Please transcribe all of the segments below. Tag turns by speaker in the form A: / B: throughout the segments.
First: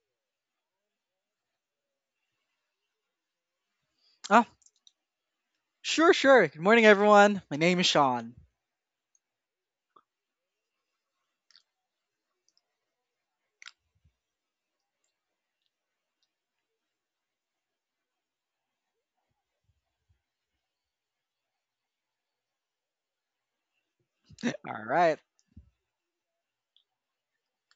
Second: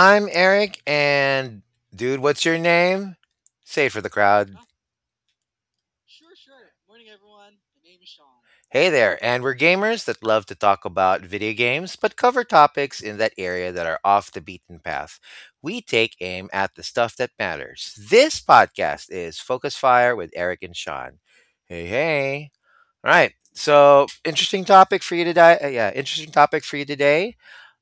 A: I'm Eric, and dude, what's your name? Say it for the
B: Ah,
A: crowd.
B: sure, sure. Good morning, everyone. My name is Sean.
A: Hey there, and we're gamers that love to talk about video games, but cover topics in that area that are off the beaten path. We take aim at the stuff that matters. This podcast is Focus Fire with Eric and Sean. Hey, hey. All right. So, interesting
B: All
A: topic for
B: right.
A: you today. Yeah, Interesting topic for you today.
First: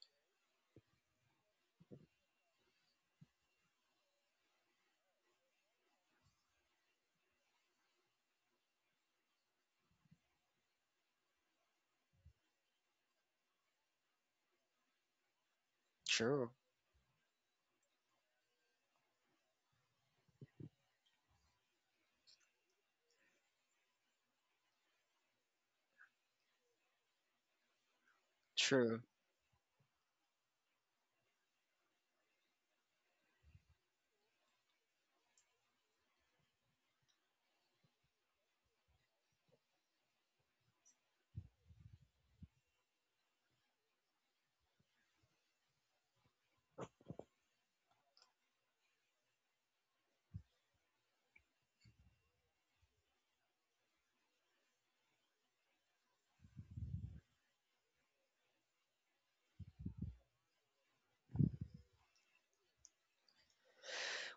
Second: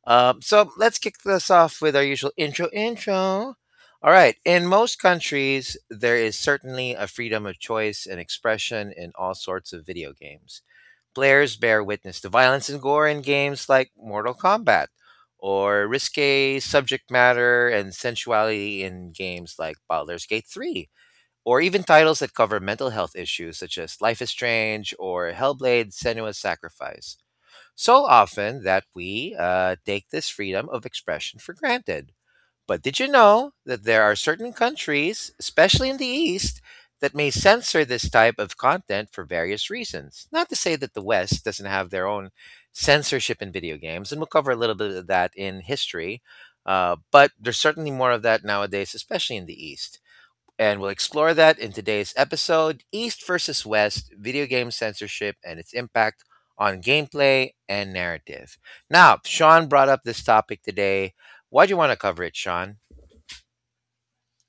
A: So let's kick this off with our usual intro. All right. In most countries, there is certainly a freedom of choice and expression in all sorts of video games. Players bear witness to violence and gore in games like Mortal Kombat, or
B: True,
A: risque subject matter and sensuality in games like Baldur's Gate 3, or even titles that cover mental health issues such as Life is Strange or Hellblade Senua's Sacrifice so often that
B: true.
A: we take this freedom of expression for granted. But did you know that there are certain countries, especially in the East, that may censor this type of content for various reasons? Not to say that the West doesn't have their own censorship in video games, and we'll cover a little bit of that in history. But there's certainly more of that nowadays, especially in the East, and we'll explore that in today's episode, East versus West, video game censorship and its impact on gameplay and narrative. Now, Sean brought up this topic today. Why do you want to cover it, Sean?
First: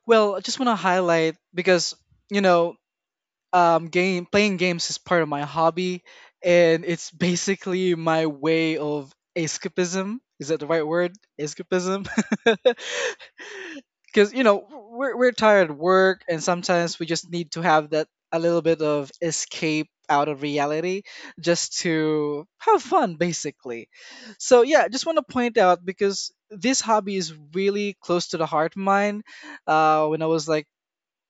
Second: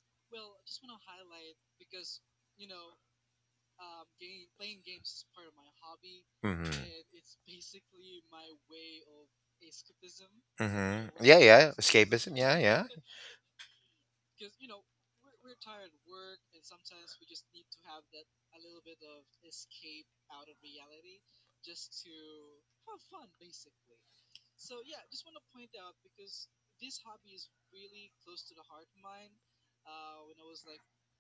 B: Well, I just want to highlight because, you know, game playing games is part of my hobby,
A: Hmm.
B: and it's basically my way of escapism. Is that the right word?
A: Hmm. Yeah, yeah.
B: Escapism.
A: Escapism. Yeah, yeah.
B: Because we're tired of work, and sometimes we just need to have that a little bit of escape out of reality just to have fun, basically. So yeah, just want to point out because this hobby is really close to the heart of mine. When I was like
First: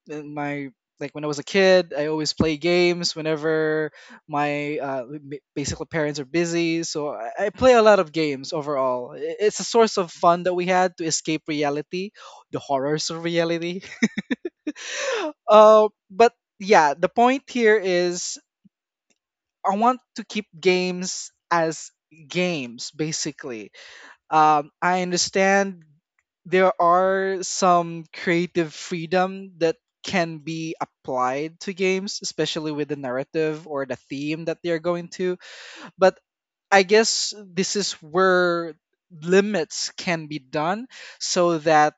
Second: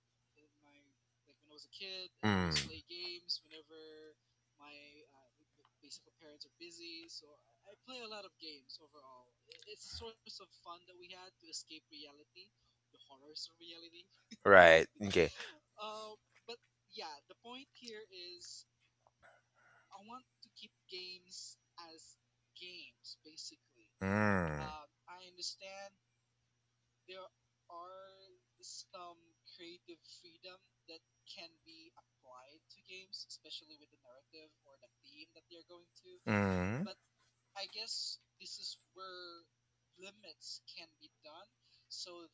B: in my like when I was a kid, I always
A: Mm.
B: play games whenever my basically parents are busy. So I play a lot of games overall. I- It's a source of fun that we had to escape reality, the horrors of reality.
A: Right. Okay.
B: But yeah, the point here is I want to keep games as games basically.
A: Mm.
B: I understand there are some creative freedom that can be applied to games, especially with the narrative or the theme that they're going to. But
A: Mm.
B: I guess this is where limits can be done so that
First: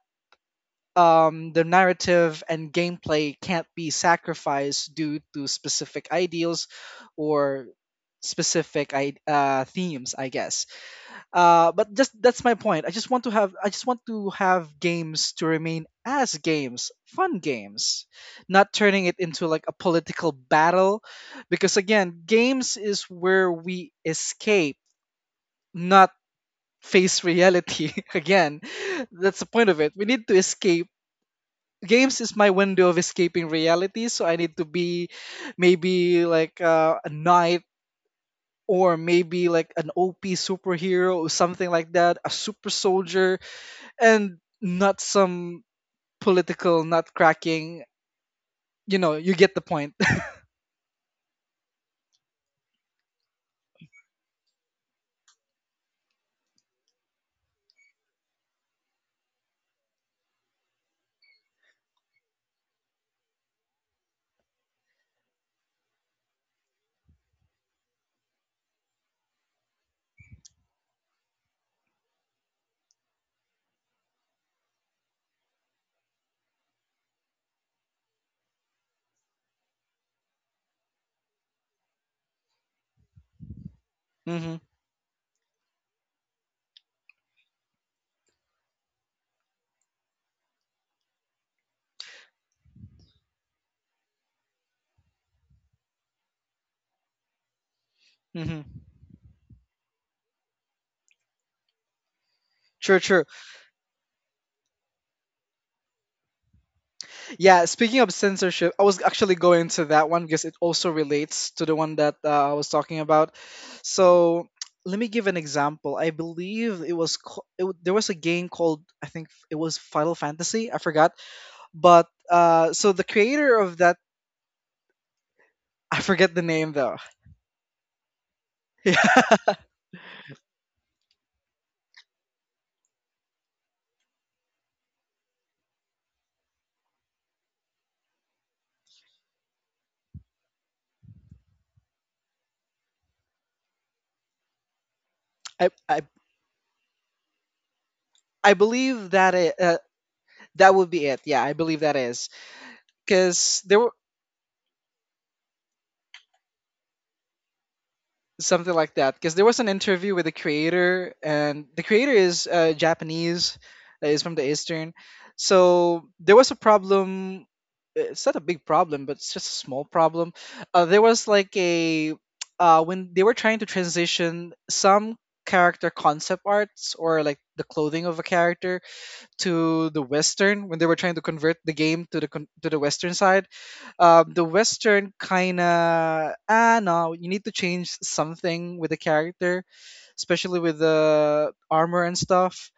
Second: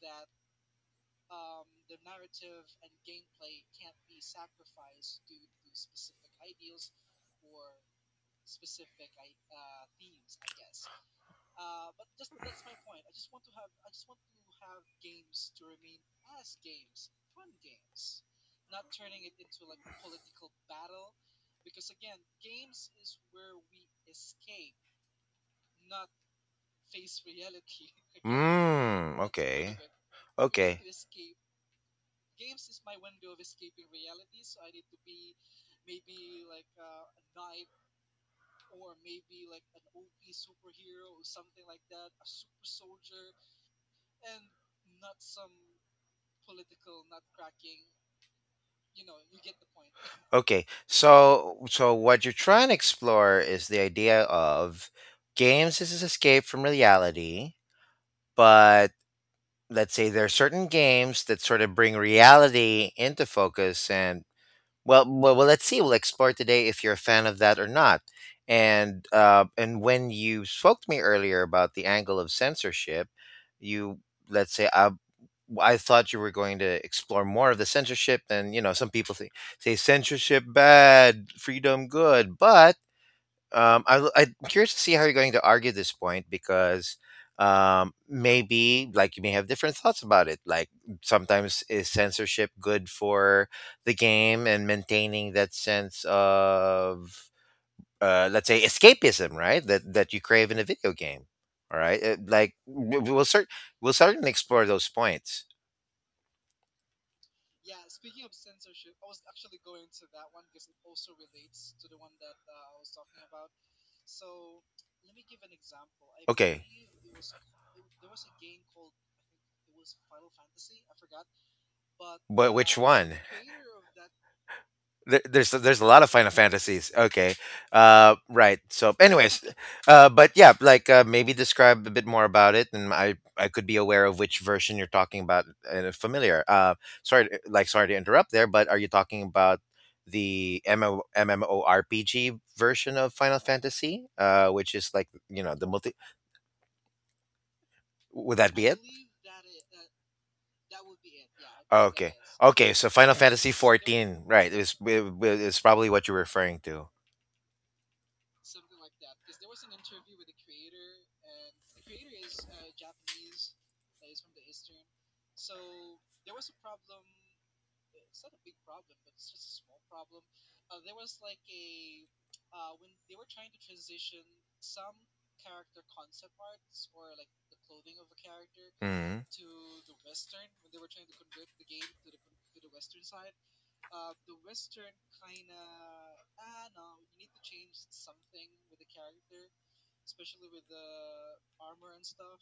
B: the narrative and gameplay can't be sacrificed due to specific ideals or specific themes, I guess. But just that's my point. I just want to have games to remain as games, fun games, not turning it into like a political battle because again, games is where we escape, not face reality. Again, that's the
A: Mm.
B: point of it.
A: Okay.
B: We need to escape.
A: Okay.
B: Games is my window of escaping reality, so I need to be maybe like a knight or maybe like an OP superhero or something like that, a super soldier and not some political nutcracking. You know, you get the point.
A: Okay, so what you're trying to explore is the idea of games as an escape from reality, but let's say there are certain games that sort of bring reality into focus, and well, well, well, let's see. We'll explore today if you're a fan of that or not. And when you spoke to me earlier about the angle of censorship, you let's say I thought you were going to explore more of the censorship, and you know, some people say, censorship bad, freedom good, but I'm
B: Hmm.
A: curious to see how you're going to argue this point because maybe like you may have different thoughts about it. Like sometimes is censorship good for the game and maintaining that sense of let's
B: Hmm.
A: say escapism, right? That you crave in a video game. All right.
B: True, true.
A: We'll certainly explore those points.
B: Yeah, speaking of censorship, I was actually going to that one because it also relates to the one that I was talking about. So let me give an example. I
A: Okay,
B: believe it was co- it, w- there was a game called I think it was Final Fantasy. I forgot, but
A: but which
B: so the
A: one?
B: creator of that
A: there, there's there's a
B: I
A: lot of
B: forget the
A: Final
B: name though.
A: Fantasies. Okay, right. So,
B: Yeah,
A: anyways, but yeah, like maybe describe a bit more about it, and I could be aware of which version you're talking about and familiar. Sorry to interrupt there, but are you talking about the MMO, MMORPG version of Final Fantasy, which is like you
B: I
A: know the
B: I
A: multi? Would
B: I
A: that be it?
B: believe that that would be it. Yeah, I believe that
A: Okay.
B: is.
A: Okay, so Final
B: Because
A: Fantasy
B: there were
A: 14, right, is probably what you're referring to.
B: something like that because there was an interview with the creator and the creator is Japanese, is from the eastern. So there was a problem. It's not a big problem, but it's just a small problem. There was like a when they were trying to transition some character concept arts or like the clothing of a character
A: Mm-hmm.
B: to the western, when they were trying to convert the game to the to the western side, the Western kind of, ah no, you need to change something with the character, especially with the armor and stuff.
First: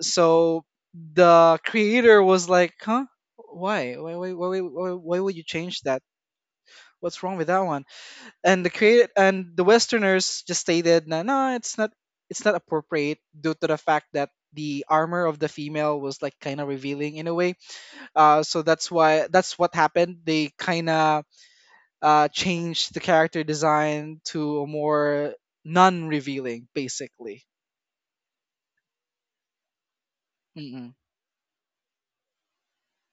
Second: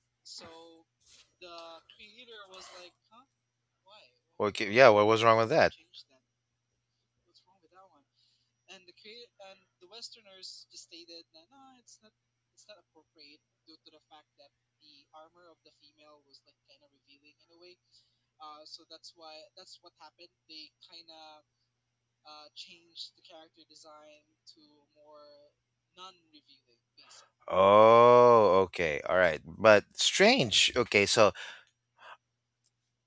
B: So the creator was like, huh,
A: Yeah, what
B: why
A: was
B: would
A: wrong
B: you
A: with that?
B: change that? What's wrong with that one? And the create and the Westerners just stated, no, no, it's not appropriate due to the fact that the armor of the female was like kind of revealing in a way. So that's why, that's what happened, they kind of change the character design to a more non-revealing, basically.
A: Oh, okay. All right. But strange.
B: Mm-mm.
A: Okay, so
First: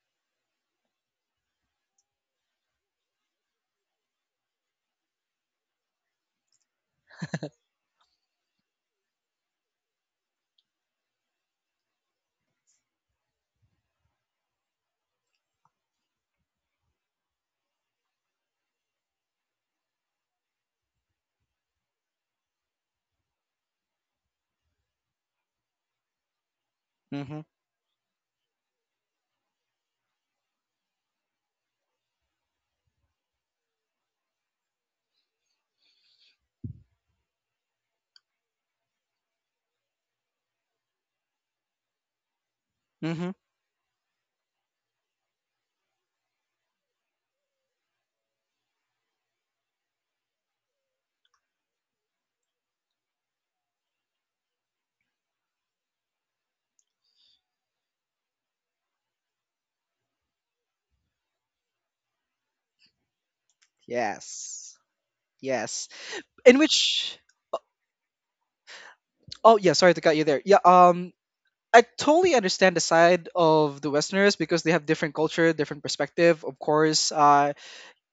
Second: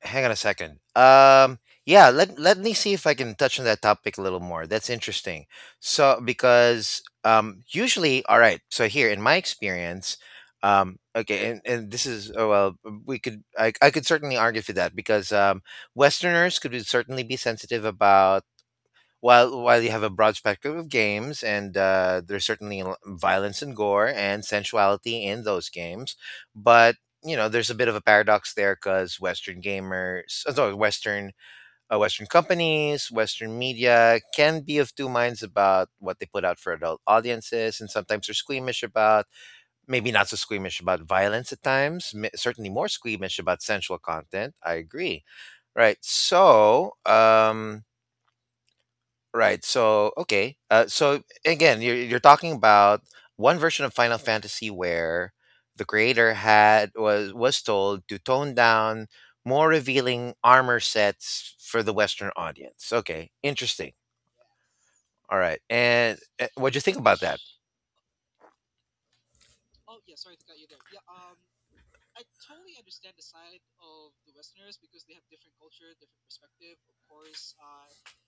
A: hang on a second. Yeah, let me see if I can touch on that topic a little more. That's interesting. So because usually, all right, so here in my experience, okay, and, this is oh, well, we could I could certainly argue for that because Westerners certainly be sensitive about. While you have a broad spectrum of games, and violence and gore and sensuality in those games, but you
B: Mm-hmm.
A: know there's a bit of a paradox there because Western gamers, Western Western companies, Western media can be of two minds about what they put out for adult audiences, and sometimes they're squeamish about, maybe not so squeamish about violence at times, certainly more squeamish
B: Mm-hmm.
A: about sensual content. I agree. Right. So, right. So okay. Again, you're talking about one version of Final Fantasy where the creator had was told to tone down more revealing armor sets for the Western audience. Okay, interesting.
B: Yes.
A: All right.
B: Yes.
A: And
B: In
A: what'd you think about
B: which,
A: that?
B: oh yeah, sorry to cut you there. Yeah. I totally understand the side of the Westerners because they have different culture, different perspective. Of course,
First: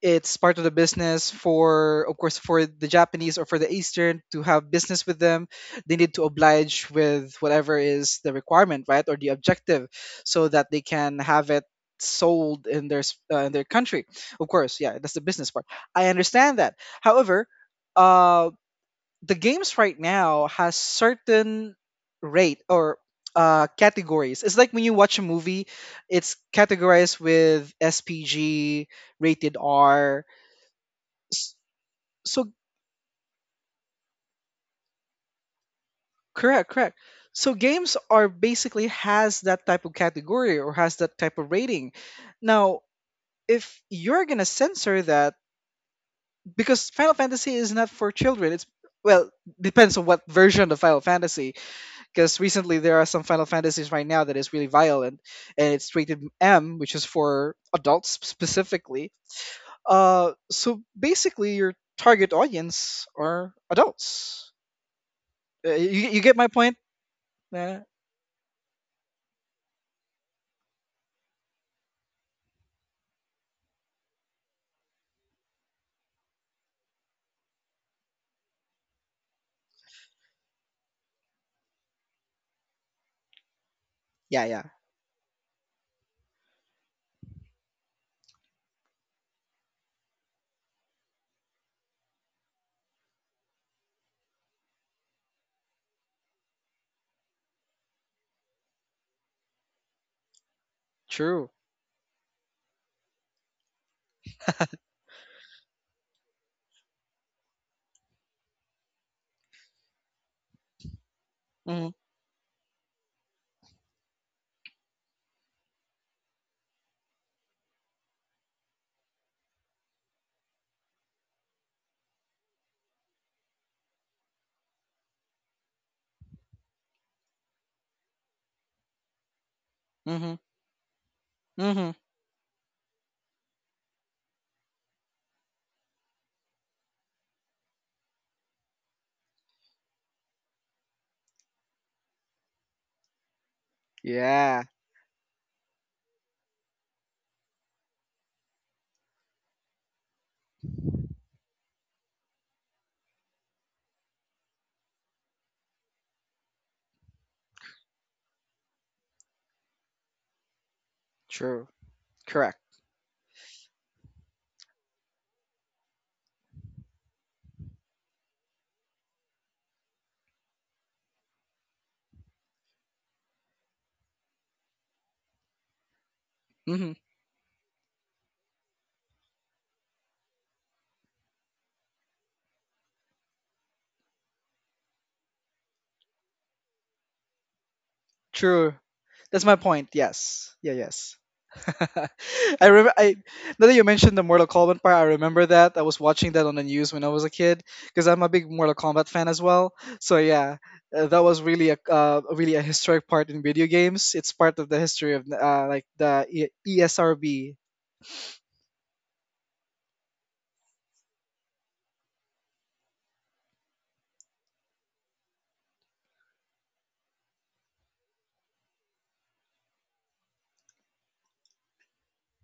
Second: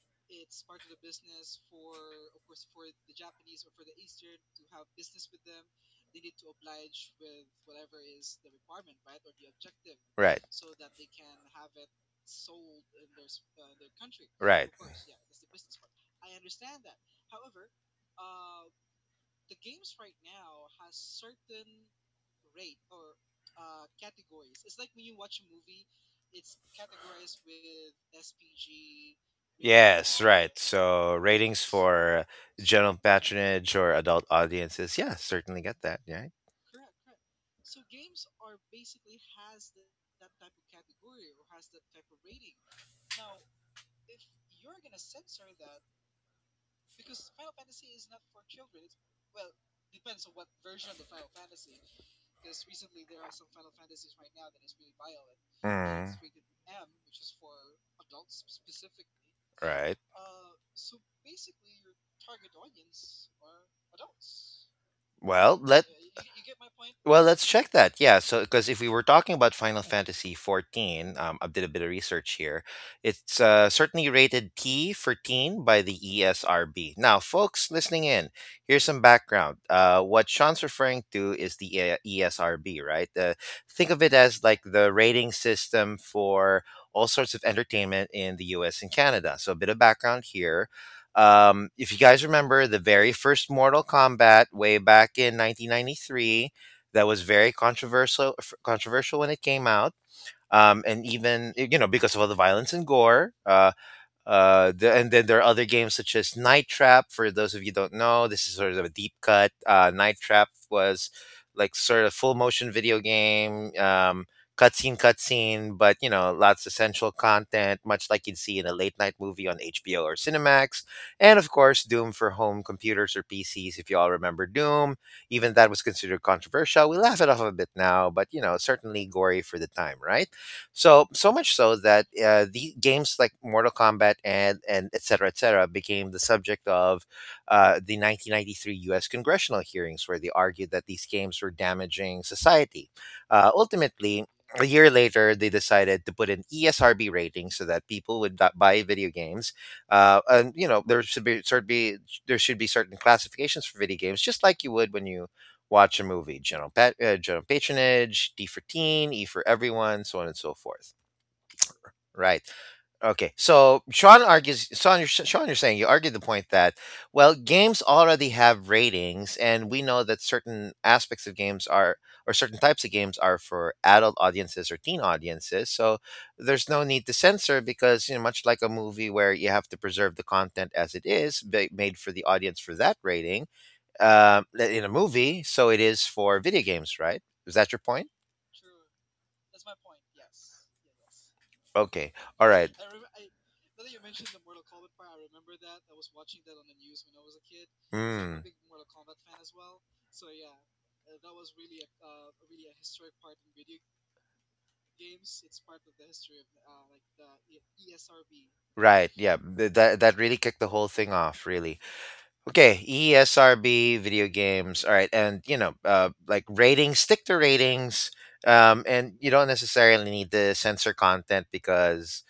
B: it's part of the business for, of course, for the Japanese or for the eastern to have business with them. They need to oblige with whatever is the requirement, right, or the objective,
A: Right.
B: so that they can have it sold in their in their country. Of
A: Right.
B: course, yeah, that's the business part. I understand that. However, uh the games right now has certain rate or categories. It's like when you watch a movie, it's categorized with SPG, rated
A: Yes,
B: R.
A: right. So
B: S-
A: ratings for
B: so
A: general patronage or adult audiences. Yeah, certainly get that. Yeah.
B: correct, correct. So games are basically has that type of category or has that type of rating. Now, if you're gonna censor that, because Final Fantasy is not for children, it's, well, depends on what version of Final Fantasy, because recently there are some Final Fantasies right now that is really violent, and it's
A: Mm.
B: rated M, which is for adults specifically.
A: Right.
B: So basically your target audience are adults.
A: Well, let
B: You,
A: You,
B: you get my
A: you get my
B: point.
A: point? Well, let's check
B: Uh,
A: that. Yeah. So because if we were talking about Final Fantasy 14, I did a bit of research here. It's certainly rated T for teen by the ESRB. Now, folks listening in, here's some background. What Sean's referring to is the ESRB, right? Think of it
B: yeah,
A: as
B: yeah.
A: like the rating system for all sorts of entertainment in the U.S. and Canada. So a bit of background here. If you guys remember the very first Mortal Kombat way back in 1993, that was very controversial controversial when it came out. And
B: True.
A: even you know because of all the violence and gore, and then there are other games such as Night Trap. For those of you don't know, this is sort of a deep cut. Night Trap was like
B: Mhm.
A: sort of full motion video game, cutscene, but you know, lots of sensual content, much like you'd see in a late night movie on HBO or Cinemax. And of course, Doom for home computers or PCs. If you all remember Doom, even that was considered controversial. We laugh it off a bit now, but you know, certainly gory for the time, right?
B: Mhm.
A: So so much so
B: Mhm.
A: that the games like Mortal Kombat and et cetera, became the subject of the 1993 U.S. congressional hearings, where they argued that these games were damaging society. Ultimately.
B: Yeah.
A: A year later, they decided to put an ESRB rating so that people would not buy video games. And you know, there should be certain classifications for video games, just like you would when you watch a movie. General patronage, D for teen, E for everyone, so on and so forth.
B: True.
A: Right.
B: Correct.
A: Okay. So Sean argues. Sean, you're saying you argued the point that, well, games already have ratings, and we know that certain aspects of games are, or certain types of games are for adult audiences or teen audiences. So there's no
B: Mhm.
A: need to censor because you know, much like a movie where you have to preserve the content as it is, made for the audience for that rating, uh, in a movie, so it is for video games, right? Is that your point?
B: True. That's my point. Yes. Yeah. Yes.
A: Okay, all
B: I
A: right.
B: remember. I Now that you mentioned the Mortal Kombat part, I remember that I was watching that on the news when I was a kid because I'm a big
A: Mm,
B: Mortal Kombat fan as well. So yeah, that was really a really a historic part in video games. It's part of the history of like the ESRB.
A: right, yeah. That that really kicked the whole thing off, really. Okay, ESRB video games. All right, and you know, like ratings, stick to ratings, and you don't necessarily need to censor content because,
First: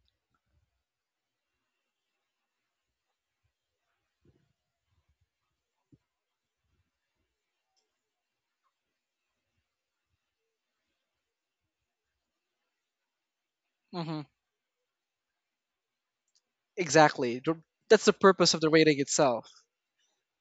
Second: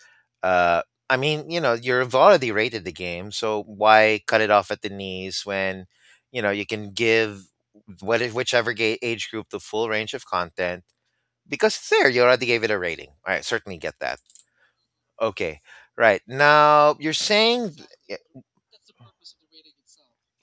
A: uh, I mean, you know, you've already rated the game, so why cut it off at the knees when, you know, you can give what whichever age group the full range of content because it's there. You already gave it a rating. All right, certainly get that.
B: Mhm.
A: Okay, right now you're
B: Exactly.
A: saying.
B: That's the purpose of the rating itself.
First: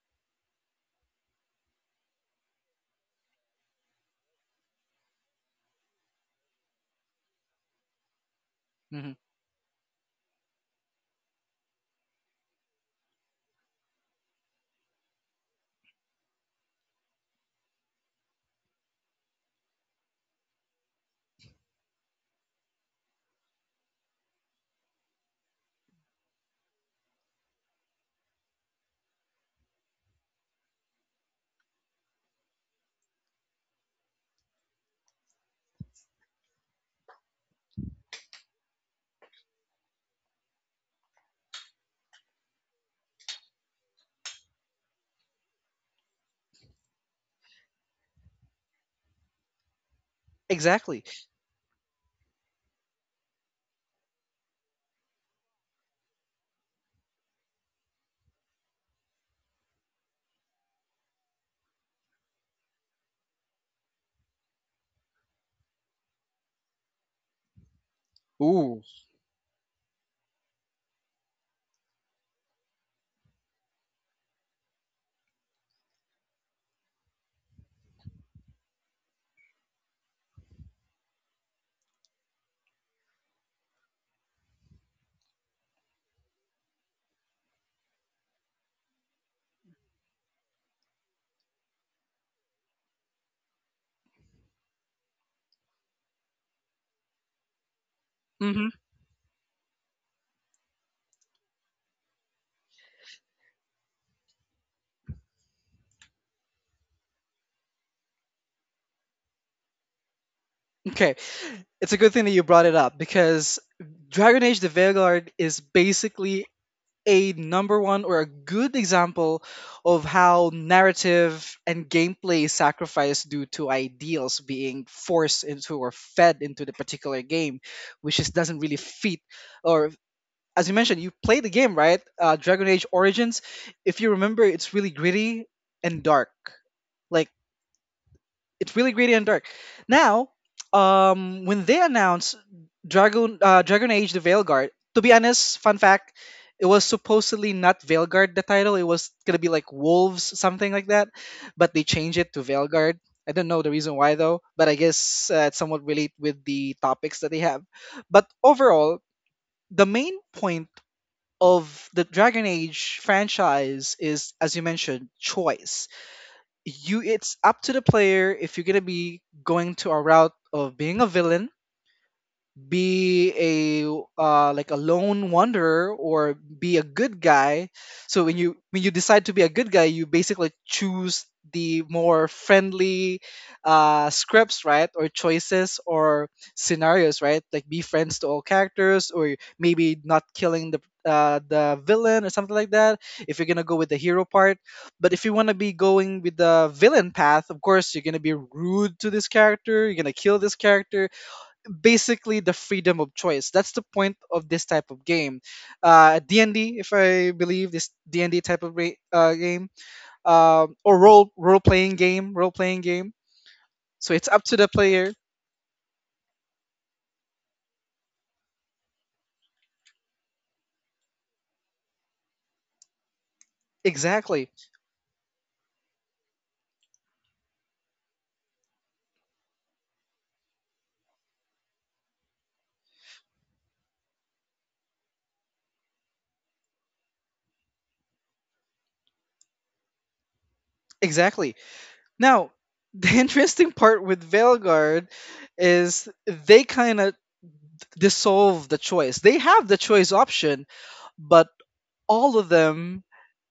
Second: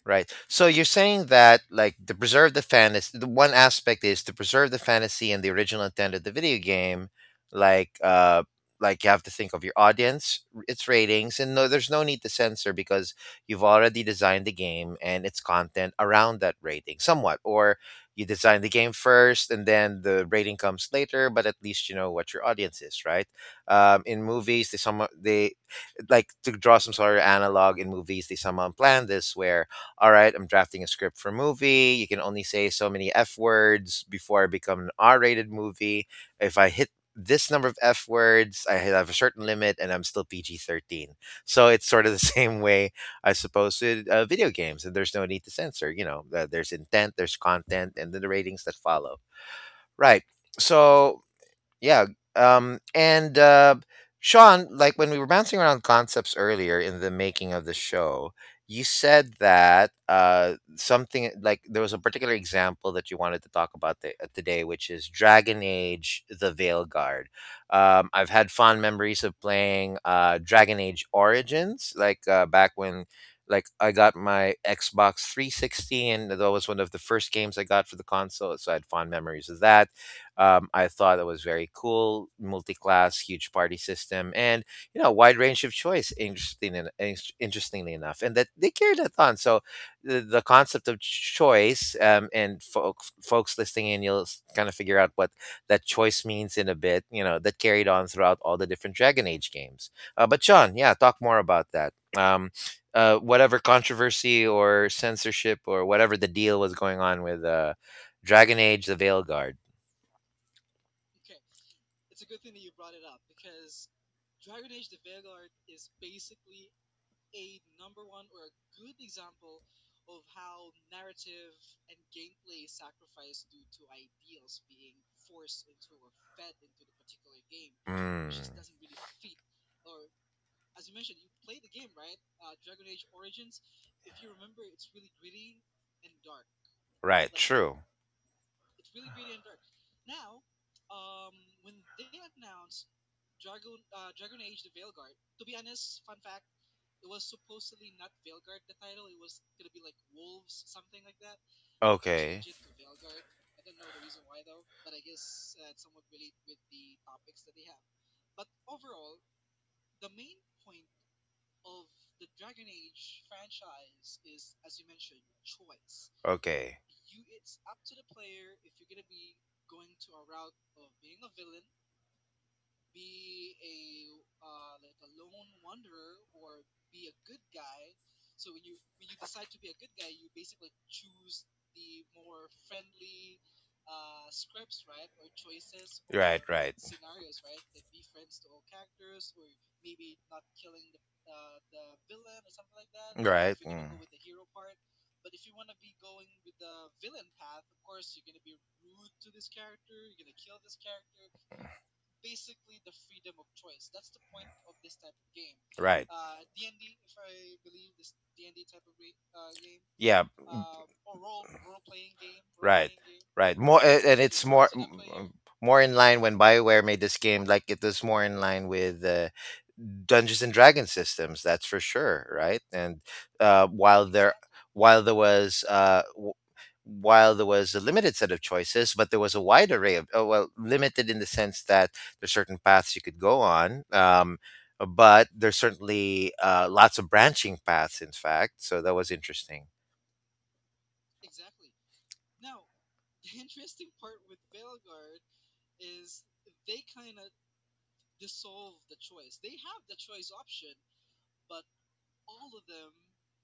A: Right. So you're saying that, like, to preserve the fantasy, the one aspect is to preserve the fantasy and the original intent of the video game. Like, uh, like you
B: Mhm.
A: have to think of your audience, its ratings, and no, there's no need to censor because you've already designed the game and its content around that rating, somewhat. Or you design the game first, and then the rating comes later. But at least you know what your audience is, right? In movies, they somewhat they like to draw some sort of analog, in movies, they somehow plan this where, all right, I'm drafting a script for a movie. You can only say so many F words before I become an R rated movie. If I hit this number of F words, I have a certain limit and I'm still PG 13. So it's sort of the same way, I suppose, with video games, and there's no need to censor. You know, there's intent, there's content, and then the ratings that follow. Right.
B: Exactly.
A: So yeah. And Sean, like when we were bouncing around concepts earlier in the making of the show, you said that something like there was a particular example that you wanted to talk about today, which is Dragon Age: The Veil Guard. I've had fond
B: Ooh.
A: memories of playing Dragon Age Origins, like back when. Like I got my Xbox 360, and that was one of the first games I got for the console, so I had fond memories of that I thought it was very cool, multi-class, huge party system, and you know, wide range of choice. Interestingly enough, and that they carried that on. So the concept of choice, and folks listening in, you'll kind of figure out what that choice means in a bit. You know, that carried on throughout all the
B: Hmm.
A: different Dragon Age games. But John, yeah, talk more about that. Whatever controversy or censorship or whatever the deal was going on with Dragon Age: The Veilguard.
B: Okay, it's a good thing that you brought it up because Dragon Age: The Vanguard is basically a number one or a good example of how narrative and gameplay is sacrificed due to ideals being forced into or fed into the particular game, which just doesn't really fit. Or as you mentioned, you played the game, right? Dragon Age Origins. If you remember, it's really gritty and dark. Like
A: Right, true.
B: it's really gritty and dark. Now, when they announced Dragon Age: The Veilguard, to be honest, fun fact, it was supposedly not Veilguard the title. It was gonna be like Wolves, something like that, but they changed it to Veilguard. I don't know the reason why though, but I guess it's somewhat relate with the topics that they have. But overall, the main point of the Dragon Age franchise is, as you mentioned, choice.
A: Okay.
B: You, it's up to the player if you're gonna be going to a route of being a villain, be a like a lone wanderer, or be a good guy. So when you decide to be a good guy, you basically choose the more friendly scripts, right, or choices or scenarios, right, like be friends to all characters or maybe not killing the villain or something like that, if you're gonna go with the hero part. But if you want to be going with the villain path, of course you're gonna be rude to this character, you're gonna kill this character. Basically the freedom of choice. That's the point of this type of game.
A: It. Right.
B: D&D, if I believe, this D&D type of game,
A: Yeah, b-
B: or role playing game, role playing
A: right,
B: game.
A: right. More a-
B: So
A: and
B: it's up
A: it's
B: to the
A: more
B: player.
A: m- more in line when Bioware made this game. Like it was more in line with Dungeons and Dragons systems. That's for sure, right? And while there,
B: Exactly,
A: while there was. Uh, w- while there was a limited set of choices, but there was a wide array of, oh, well, limited in the sense that there's certain paths you could go on. But there's certainly lots of branching paths. In fact, so that was interesting.
B: exactly. Now, the interesting part with Veilguard is they kind of dissolve the choice. They have the choice option, but all of them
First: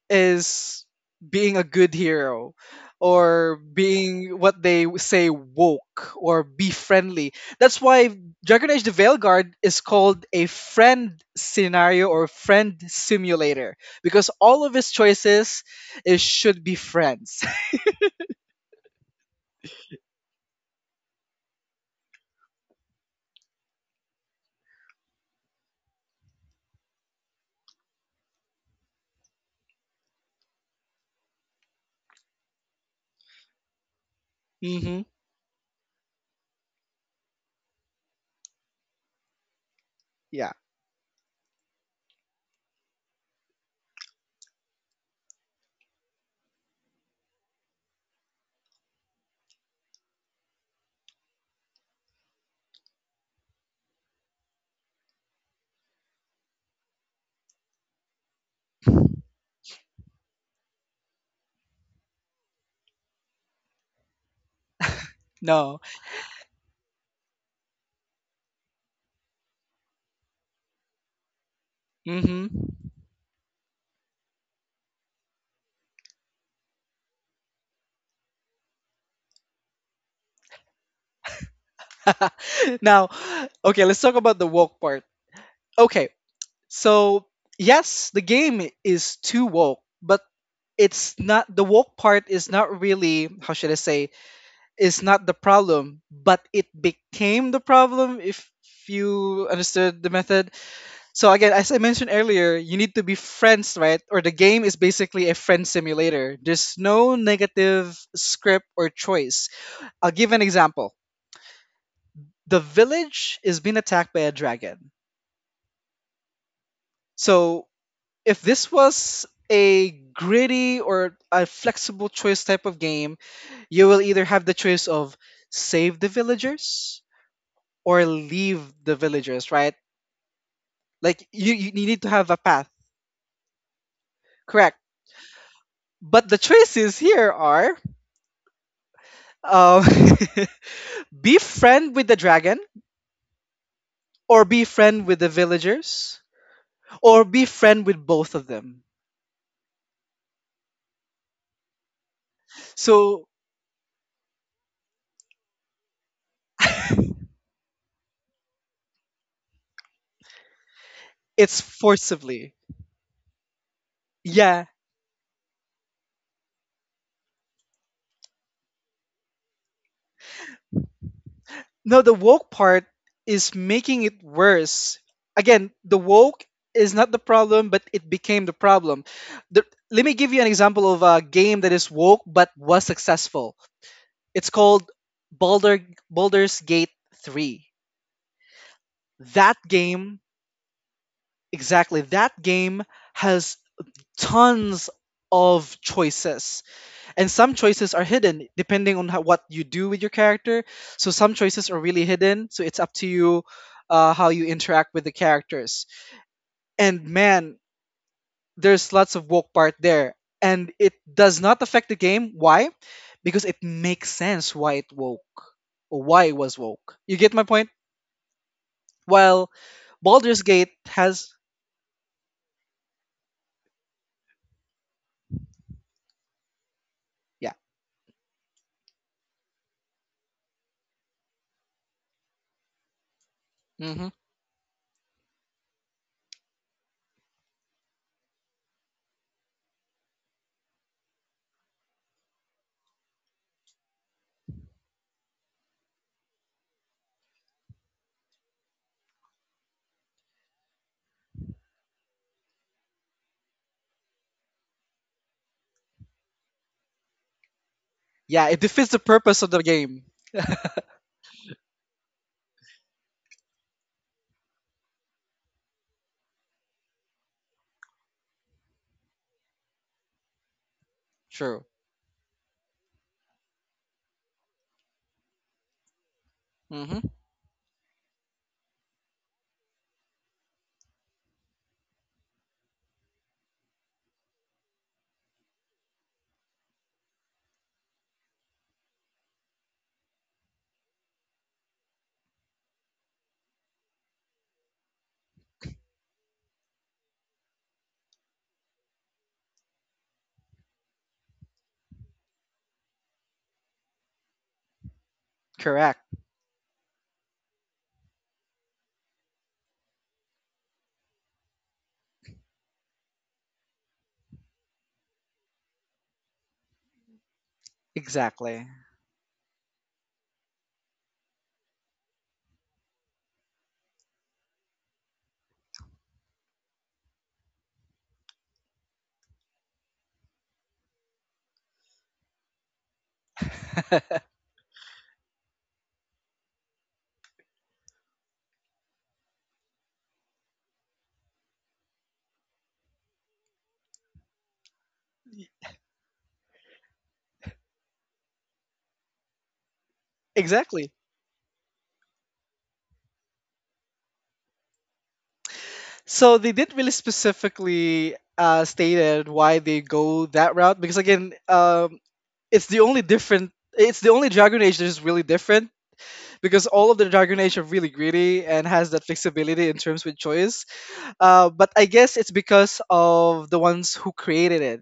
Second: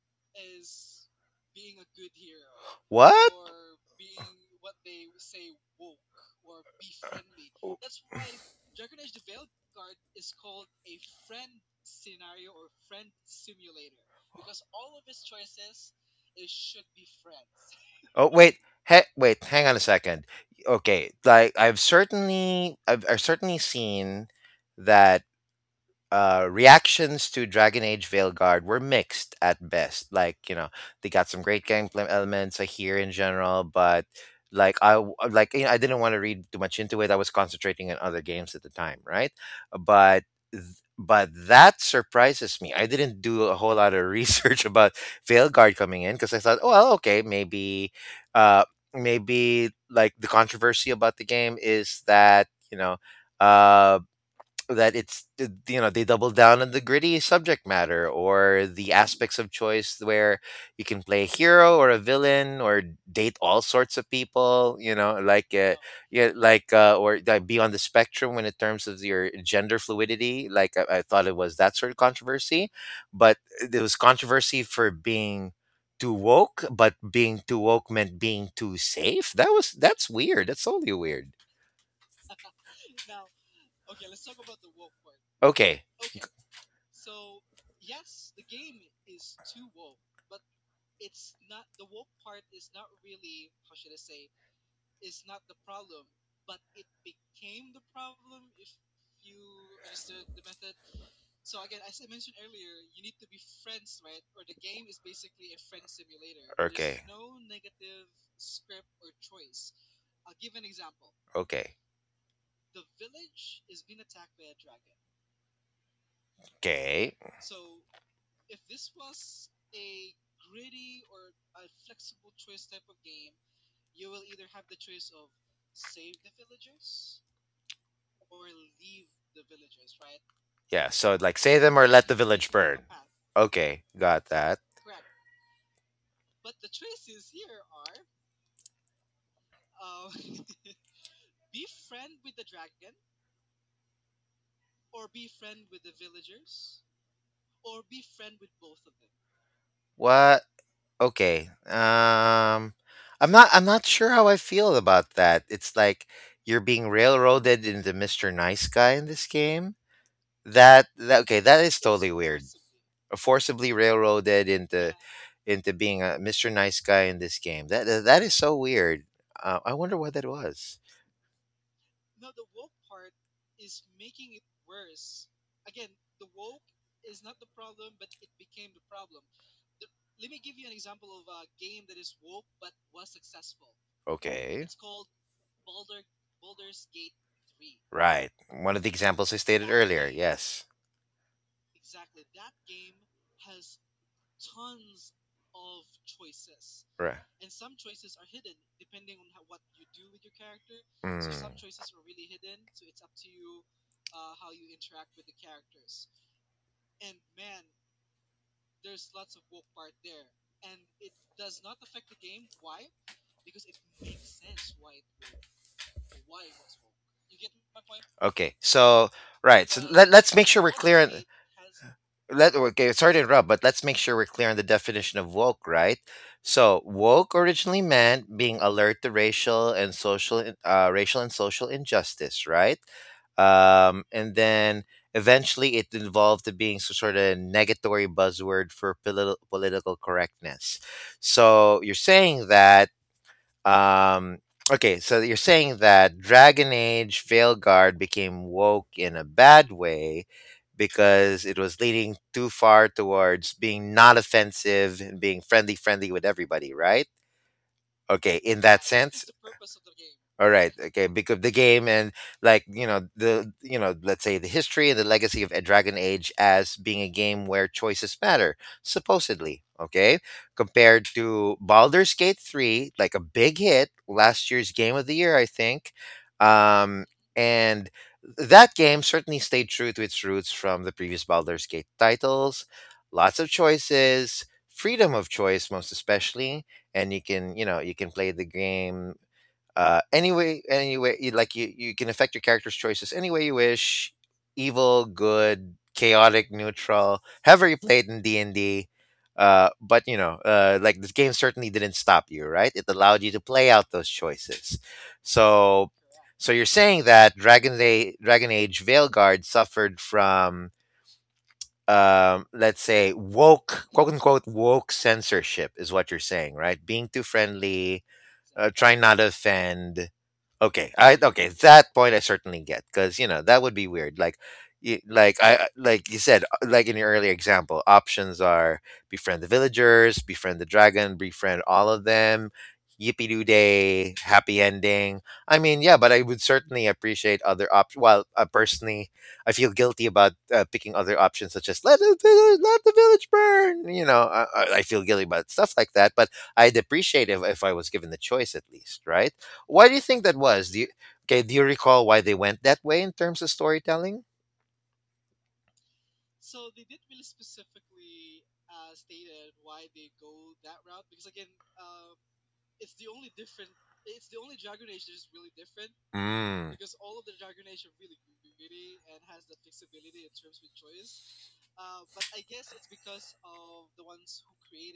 B: is being a good hero
A: What?
B: or being what they say woke or be friendly. That's why Dragon Age the Veilguard is called a friend scenario or friend simulator because all of his choices is should be friends.
A: Oh wait, wait, hang on a second. Okay, like I've certainly, I've certainly seen that reactions to Dragon Age Veilguard were mixed at best. Like you know, they got some great gameplay elements I hear in general, but
B: Mhm.
A: like you know, I didn't want to read too much into it. I was concentrating on other games at the time, right? But
B: Yeah.
A: th- but that surprises me. I didn't do a whole lot of research about Veilguard coming in because I thought, oh well, okay, maybe uh maybe like the controversy about the game is that you know, um that you know, they double down on the gritty subject matter or the aspects of choice where you can play a hero or a villain or date all sorts of people, you know, like
B: No.
A: yeah, like or that be on the spectrum when in terms of your gender fluidity. Like I thought it was that sort of
B: Mhm.
A: controversy, but there was controversy for being too woke, but being too woke meant being too safe. That was, that's weird. That's totally weird.
B: Now, okay, let's talk about the woke part.
A: Okay.
B: Okay. So, yes, the game is too woke, but it's not the woke part is not really, how should I say, is not the problem, but it became the problem if you understood the method. So again, as I mentioned earlier, you need to be friends, right? Or the game is basically a friend simulator. There's
A: Okay.
B: no negative script or choice. I'll give an example.
A: Okay.
B: The village is being attacked by a dragon.
A: Okay.
B: So if this was a gritty or a flexible choice type of game, you will either have the choice of save the villagers or leave the villagers, right?
A: Yeah. So like
B: Like
A: say them or
B: you
A: let the
B: need to
A: village
B: have a
A: burn.
B: path.
A: Okay. Got that.
B: Correct. But the choices here are um, be friend with the dragon or be friend with the villagers or be friend with both of them.
A: What? Okay. I'm
B: So
A: not, I'm not sure how I feel about that. It's like you're being railroaded into Mr. Nice Guy in this game. That, okay, that
B: it's
A: is totally weird.
B: forcibly.
A: Forcibly railroaded
B: Yeah.
A: into being a Mr. Nice Guy in this game. That is so weird. I wonder what that was.
B: No, the woke part is making it worse. Again, the woke is not the problem, but it became the problem. The, let me give you an example of a game that is woke but was successful. It's
A: Okay,
B: called Baldur, Baldur's Gate 3.
A: right. One of the examples I
B: That
A: stated earlier.
B: game,
A: Yes.
B: exactly, that game has tons of choices, and
A: Right.
B: some choices are hidden depending on what you do with your character, so
A: Mm.
B: some choices are really hidden. So it's up to you how you interact with the characters. And man, there's lots of woke part there, and it does not affect the game. Why? Because it makes sense why it woke, or why it was woke. You get my point?
A: Okay, so right,
B: While
A: so let's make sure we're
B: Baldur's
A: clear
B: Gate
A: on,
B: has,
A: let okay. Sorry to interrupt, but let's make sure we're clear on the definition of woke, right? So woke
B: yeah.
A: originally meant being alert to racial and social racial and social injustice, right? And
B: Hmm.
A: then eventually it evolved to being some sort of negatory buzzword for political correctness. So you're saying that, um, okay, so you're saying that Dragon Age Veilguard became woke in a bad way because it was leaning too far towards being not offensive and being friendly, friendly with everybody, right? Okay, in, yeah,
B: Yeah, it
A: that
B: defeats the
A: sense.
B: purpose of the game.
A: All right, yeah, okay, because the game and, like you know, the, you know, let's say the history and the legacy of a Dragon Age as being a game where choices matter, supposedly. Okay, compared to
B: True.
A: Baldur's Gate three, like a big hit, last year's game of the year, I think, um,
B: Hmm.
A: and that game certainly stayed true to its roots from the previous Baldur's Gate titles. Lots of choices, freedom of choice, most especially, and you can, you know, you can play the game, anyway, anyway you like, you can affect your character's choices any way you wish. Evil, good, chaotic neutral, however you play it in d&d. Uh, but you know, like this game certainly didn't stop you, right? It allowed you to play out those choices. So
B: Correct.
A: so you're saying that dragon age veilguard suffered from, let's say woke, quote unquote woke censorship is what you're saying, right? Being too friendly,
B: Exactly.
A: trying not to offend. Okay, I, okay. That point I certainly get because you know that would be weird. Like, you, like, I like you said, like in your earlier example, options are befriend the villagers, befriend the dragon, befriend all of them. Yippee doo day, happy ending. I mean, yeah, but I would certainly appreciate other options. Well, personally, I feel guilty about picking other options such as let the village burn. You know, I feel guilty about stuff like that. But I'd appreciate if I was given the choice at least, right? Why do you think that was? Do you,
B: Exactly.
A: okay, do you recall why they went that way in terms of storytelling?
B: So they didn't really specifically stated why they go that route because again, it's the only different. It's the only Dragon Age that is really different, because
A: Mm.
B: all of the Dragon Age are really greedy and has that flexibility in terms with choice. But I guess it's because of the ones who created it.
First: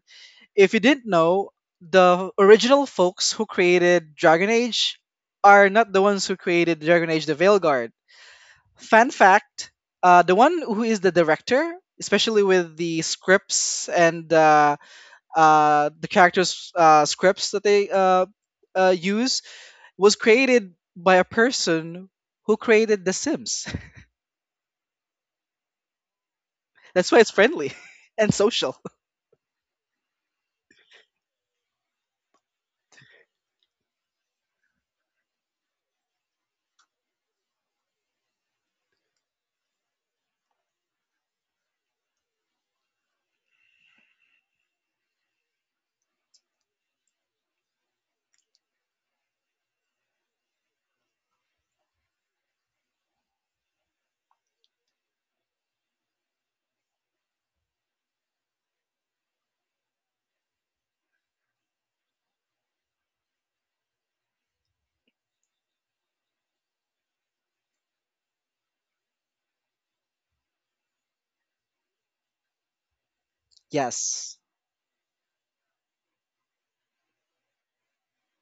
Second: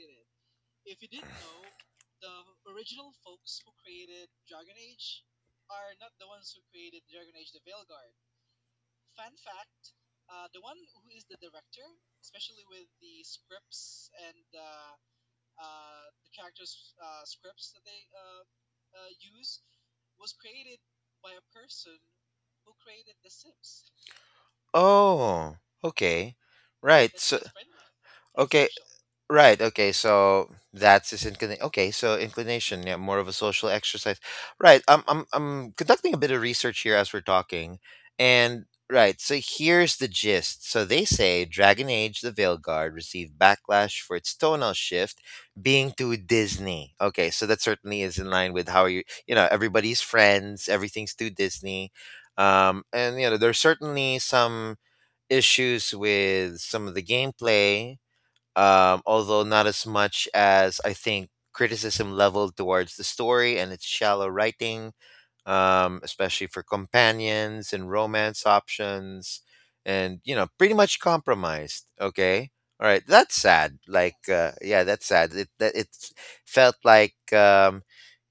B: If you didn't know, the original folks who created Dragon Age are not the ones who created Dragon Age: The Veilguard. Fan fact: the one who is the director, especially with the scripts and the characters' scripts that they use, was created by a person who created The Sims.
A: Oh, okay.
B: That's why
A: Right.
B: it's
A: So was,
B: friendly and social.
A: okay, right. Okay, so that's his inclination. Okay, so inclination, yeah, more of a social exercise. Right. I'm conducting a bit of research here as we're talking. And right, so here's the gist. So they say Dragon Age: The Veilguard received backlash for its tonal shift being too Disney. Okay, so that certainly is in line with how you, you know, everybody's friends, everything's too Disney. Um, and you know, there's certainly some issues with some of the gameplay, although not as much as I think criticism leveled towards the story and its shallow writing, especially for companions and romance options, and you know, pretty much compromised. Okay, all right, that's sad.
B: Yes,
A: Like, yeah, that's sad. It felt like,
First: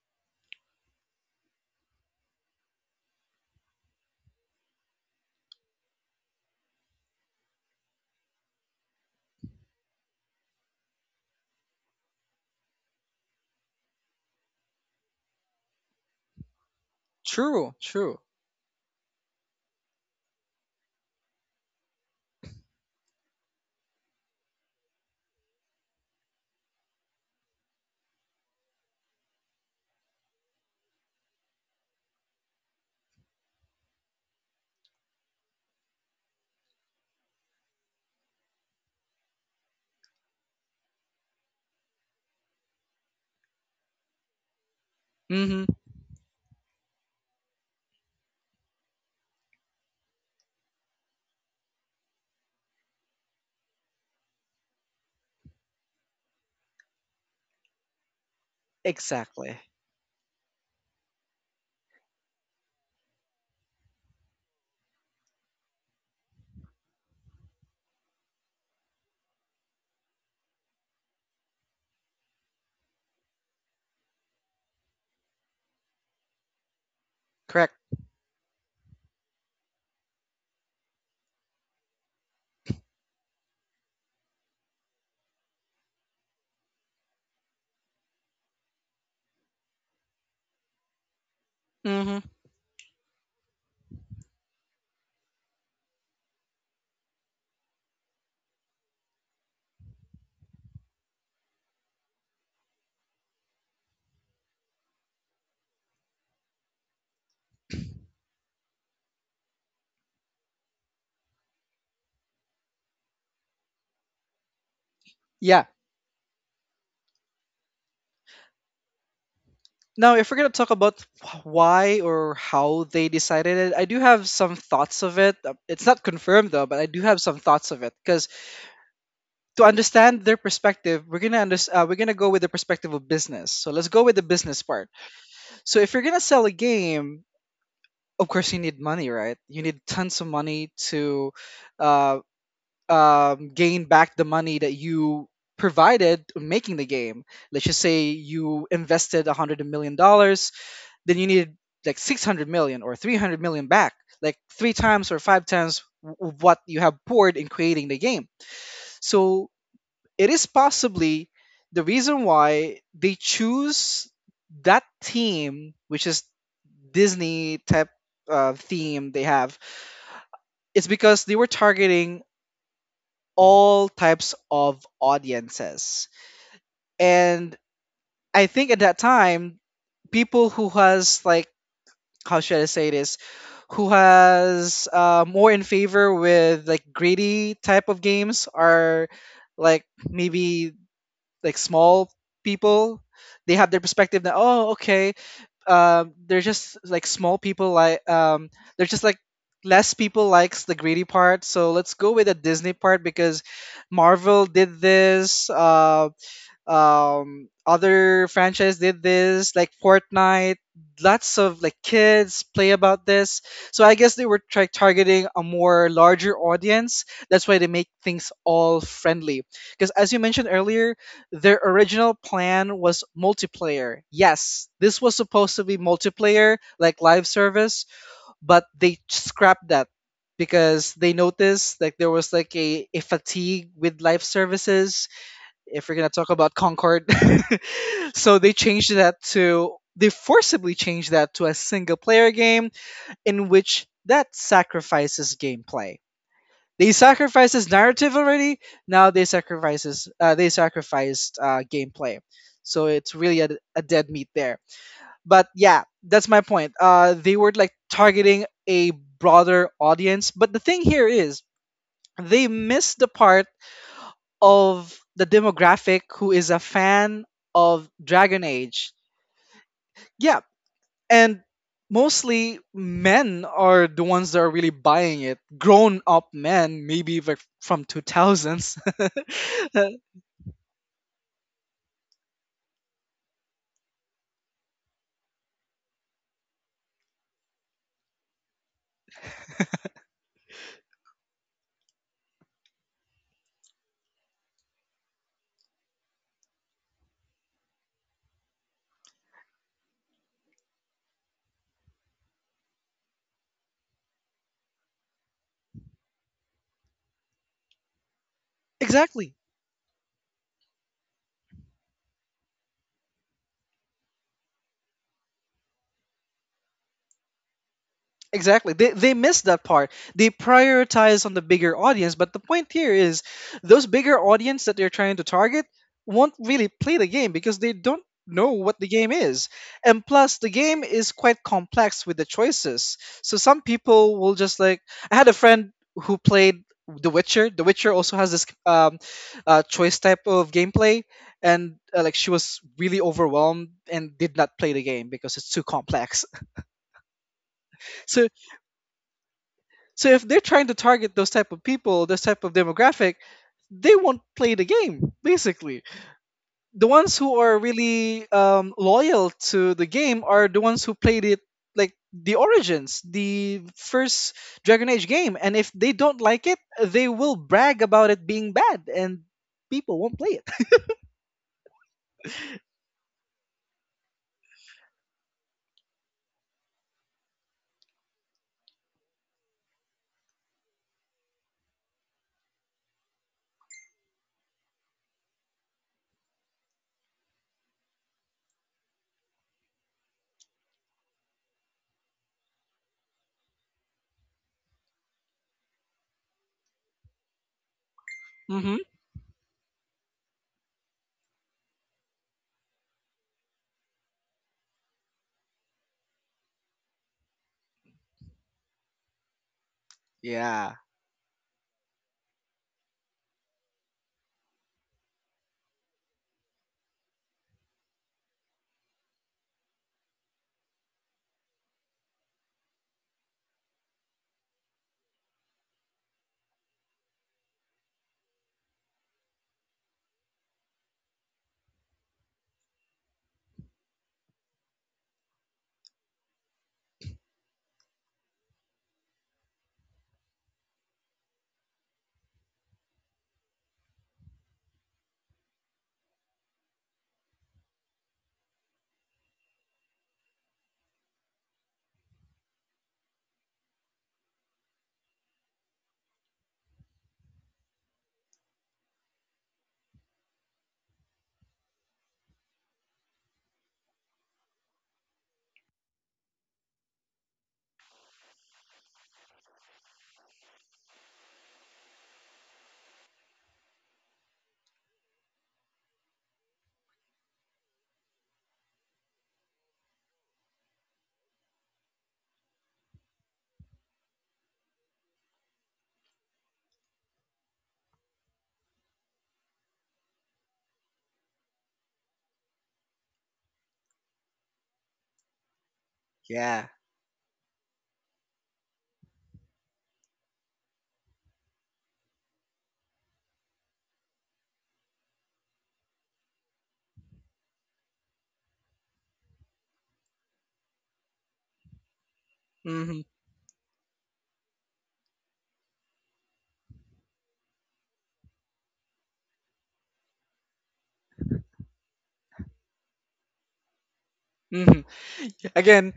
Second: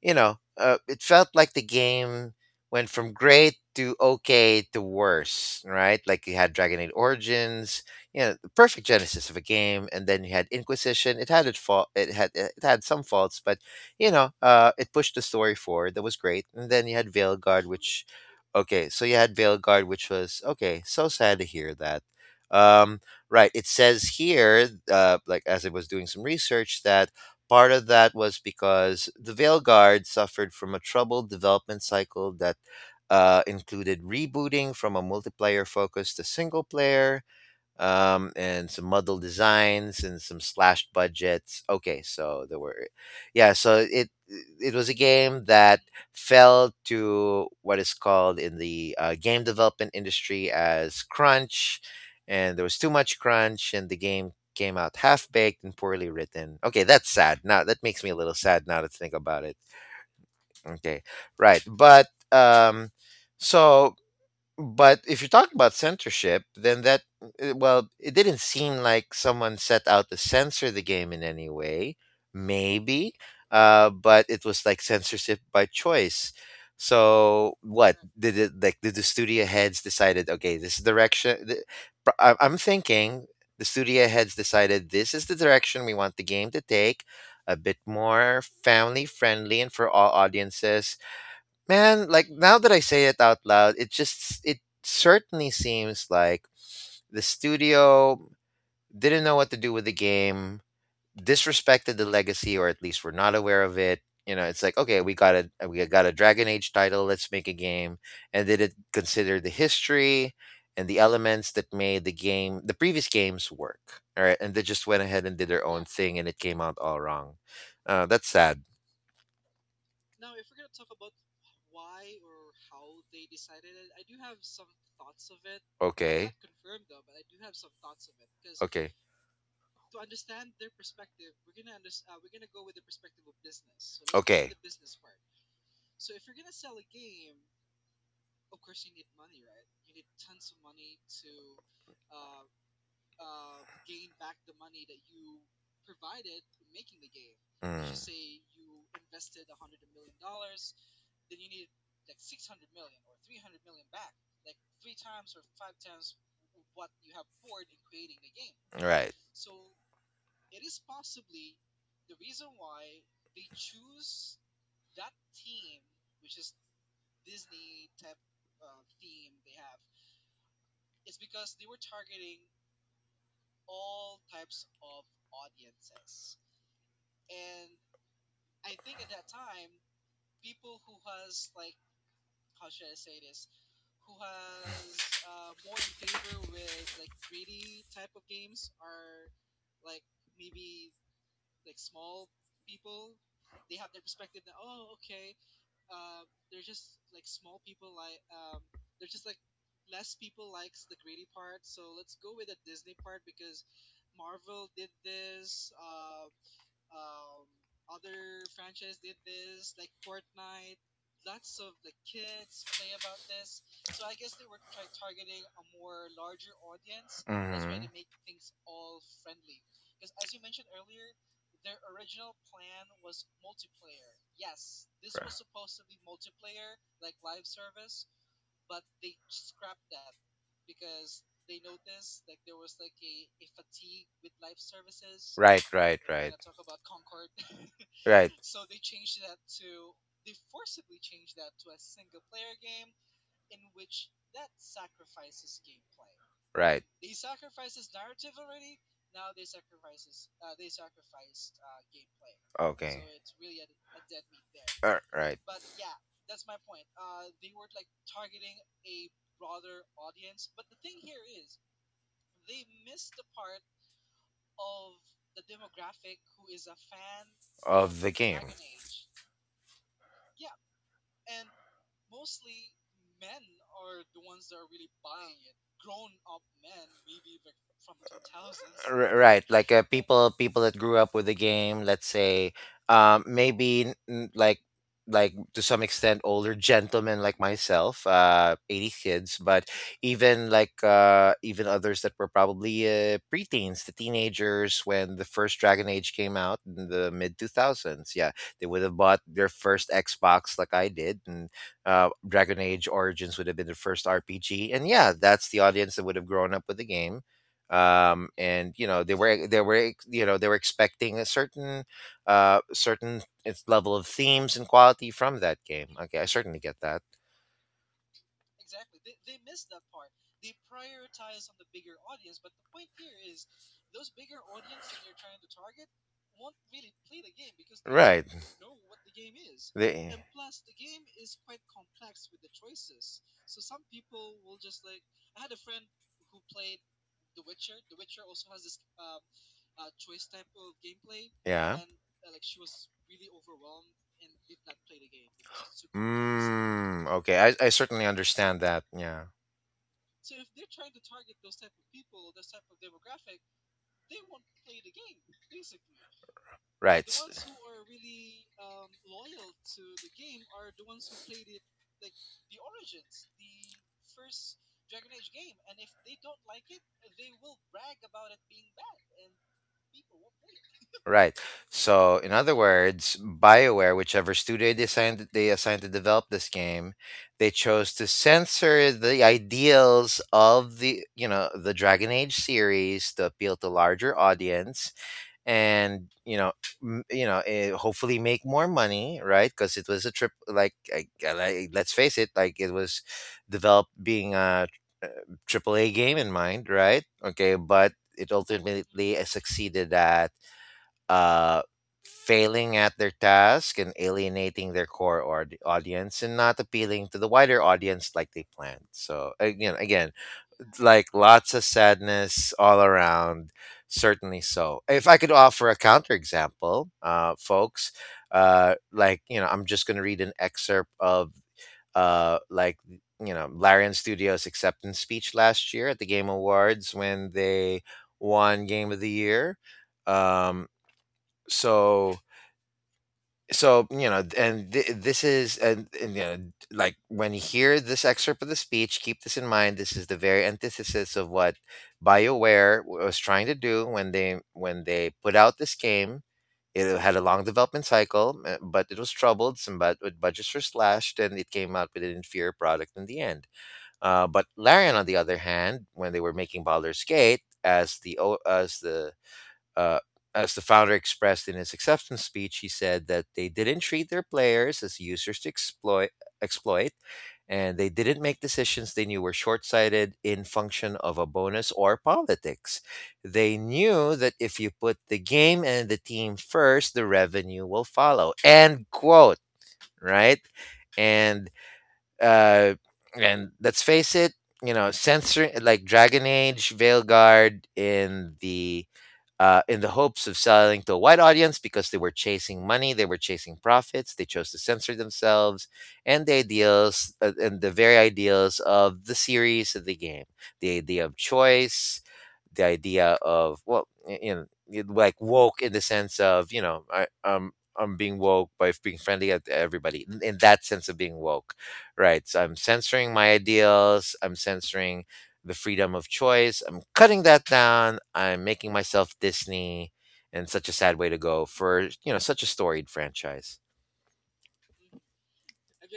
A: you know, it felt like the game went from great to okay to worse, right? Like you had Dragon Age Origins, yeah, the perfect genesis of a game, and then you had Inquisition. It had its fault. It had some faults, but you know, it pushed the story forward. That was great. And then you had Veilguard,
B: true,
A: which,
B: true.
A: okay, so you had Veilguard, which was okay. So sad to hear that. Um, right. It says here, like as I was doing some research, that part of that was because the Veilguard suffered from a troubled development cycle that. Included rebooting from a multiplayer focus to single player, and some muddled designs and some slashed budgets. Okay, so there were, yeah, so it was a game
B: Mm-hmm.
A: that fell to what is called in the game development industry as crunch, and there was too much crunch, and the game came out half baked and poorly written. Okay, that's sad. Now that makes me a little sad now to think about
B: Exactly.
A: it. Okay, right, but, um, so but if you're talking about censorship, then that well, it didn't seem like someone set out to censor the game in any way. Maybe, but it was like censorship by choice. So
B: Correct.
A: what did it like? Did the studio heads decided? Okay, this is direction. I'm thinking the studio heads decided this is the direction we want the game to take. A bit more family friendly and for all audiences. Man,
B: Mm-hmm.
A: like now that I say it out loud, it just it certainly seems like the studio didn't know what to do with the game, disrespected the legacy, or at least were not aware of it. You know, it's like okay, we got a Dragon Age title. Let's make a game, and did it consider the history and the elements that made the game, the previous games work? All right, and they just went ahead and did
B: Yeah.
A: their own thing, and it came out all wrong. That's sad.
B: Now, if we're gonna talk about why or how they decided it, I do have some thoughts of it. It's not
A: Okay,
B: confirmed though, but I do have some thoughts of it. Because
A: okay.
B: to understand their perspective, we're gonna we're gonna go with the perspective of business. So let's go
A: At
B: with the
A: okay.
B: business part. So if you're gonna sell a game, of course you need money, right? You need tons of money to uh, gain back the money that you provided making the game. Let's just
A: Let's
B: say
A: just, mm.
B: you invested $100 million, then you needed like 600 million or 300 million back, like three times or five times what you have poured in creating the game.
A: Right.
B: So it is possibly the reason why they choose that theme, which is Disney type theme they have. It's because they were targeting all types of audiences. And I think at that time, people who has like, how should I say this, who has more in favor with like greedy type of games are like maybe like small people. They have their perspective that, oh, okay, they're just like small people, like they're just like less people likes the greedy part. So let's go with the Disney part, because Marvel did this, other franchise did this, like Fortnite. Lots of like kids play about this. So I guess they were try targeting a more larger audience.
A: That's
B: That's why they make
A: why,
B: things all friendly, because as you mentioned earlier, their original plan was multiplayer. Yes, this was supposed to be multiplayer, like live service, but they scrapped that because they noticed like there was like a fatigue with live services,
A: right.
B: if we're
A: Right.
B: gonna talk about Concord.
A: Right.
B: So they changed that to, they forcibly changed that to a single player game, in which that sacrifices gameplay.
A: Right.
B: They sacrifices narrative already. Now they sacrifices they sacrificed gameplay.
A: So
B: So it's really a dead meat there.
A: uh,
B: But
A: right.
B: yeah, that's my point. They were like targeting a broader audience. But the thing here is, they missed the part of the demographic who is a fan of
A: Of the
B: Dragon
A: game.
B: Age. Yeah. And mostly men are the ones that are really buying it. Grown up men, maybe like from 2000s.
A: R- right, like people that grew up with the game, let's say, maybe like to some extent older gentlemen like myself, 80s kids, but even like, even others that were probably preteens, the teenagers when the first dragon age came out in the mid 2000s, yeah, they would have bought their first xbox like I did, and Dragon Age Origins would have been the first RPG, and yeah, that's the audience that would have grown up with the game. And you know
B: Exactly.
A: they were you know they were expecting a certain certain its level of themes and quality from that game. Okay, I certainly get that.
B: Exactly. They missed that part. They prioritize on the bigger audience, but the point here is those bigger audience that they're trying to target won't really play the game because they don't
A: Right.
B: know what the game is. And
A: They,
B: plus, the game is quite complex with the choices. So some people will just like, I had a friend who played The Witcher. The Witcher also has this choice type of gameplay,
A: yeah.
B: and like she was really overwhelmed and did not play the game because it's too complex.
A: Mm, okay, I certainly
B: So.
A: understand that. Yeah.
B: So if they're trying to target those type of people, this type of demographic, they won't play the game basically. The
A: Right.
B: ones who are really loyal to the game are the ones who played it, like the origins, the first Dragon Age game, and if they don't like it, they will brag about it being bad, and people won't play it.
A: Right. So, in other words, BioWare, whichever studio they assigned to develop this game, they chose to censor the ideals of the Dragon Age series to appeal to larger audience, and hopefully make more money, right? Because it was a trip. Like, let's face it, like it was developed being a uh, triple A game in mind, right? Okay, but it
B: Hmm.
A: ultimately succeeded at uh, failing at their task and alienating their audience and not appealing to the wider audience like they planned. So again,
B: Yeah,
A: like lots of sadness all around. Certainly so. If I could offer a counterexample, folks, I'm just going to read an excerpt of uh, like Larian Studios' acceptance speech last year at the Game Awards when they won Game of the Year. Um, so so you know and th- this is and you know, like when you hear this excerpt of the speech, keep this in mind: this is the very antithesis of what BioWare was trying to do when they put out this game. It had a long development cycle, but it was troubled some, but budgets were slashed and it came out with an inferior product in the end. But Larian, on the other hand, when they were making Baldur's Gate, as the o- uh, as the founder expressed in his acceptance speech, he said that they didn't treat their players as users to exploit, exploit and they didn't make decisions they knew were short sighted in function of a bonus or politics. They knew that if you put the game and the team first, the revenue will follow. End quote, right? And, uh, and let's face it, you know, censoring like Dragon Age, Veilguard in the hopes of selling to a wide audience because they were chasing money, they were chasing profits, they chose to censor themselves and the
B: yeah.
A: ideals and the very ideals of the series of the game, the idea of choice, the idea of, well, like woke in the sense of, you know, I'm being woke by being friendly to everybody in that sense of being woke, right? So I'm
B: Hmm.
A: censoring my ideals, I'm censoring the freedom of choice. I'm cutting that down. I'm making myself Disney, and such a sad way to go for, you know, such a storied franchise.
B: Hmm. Again,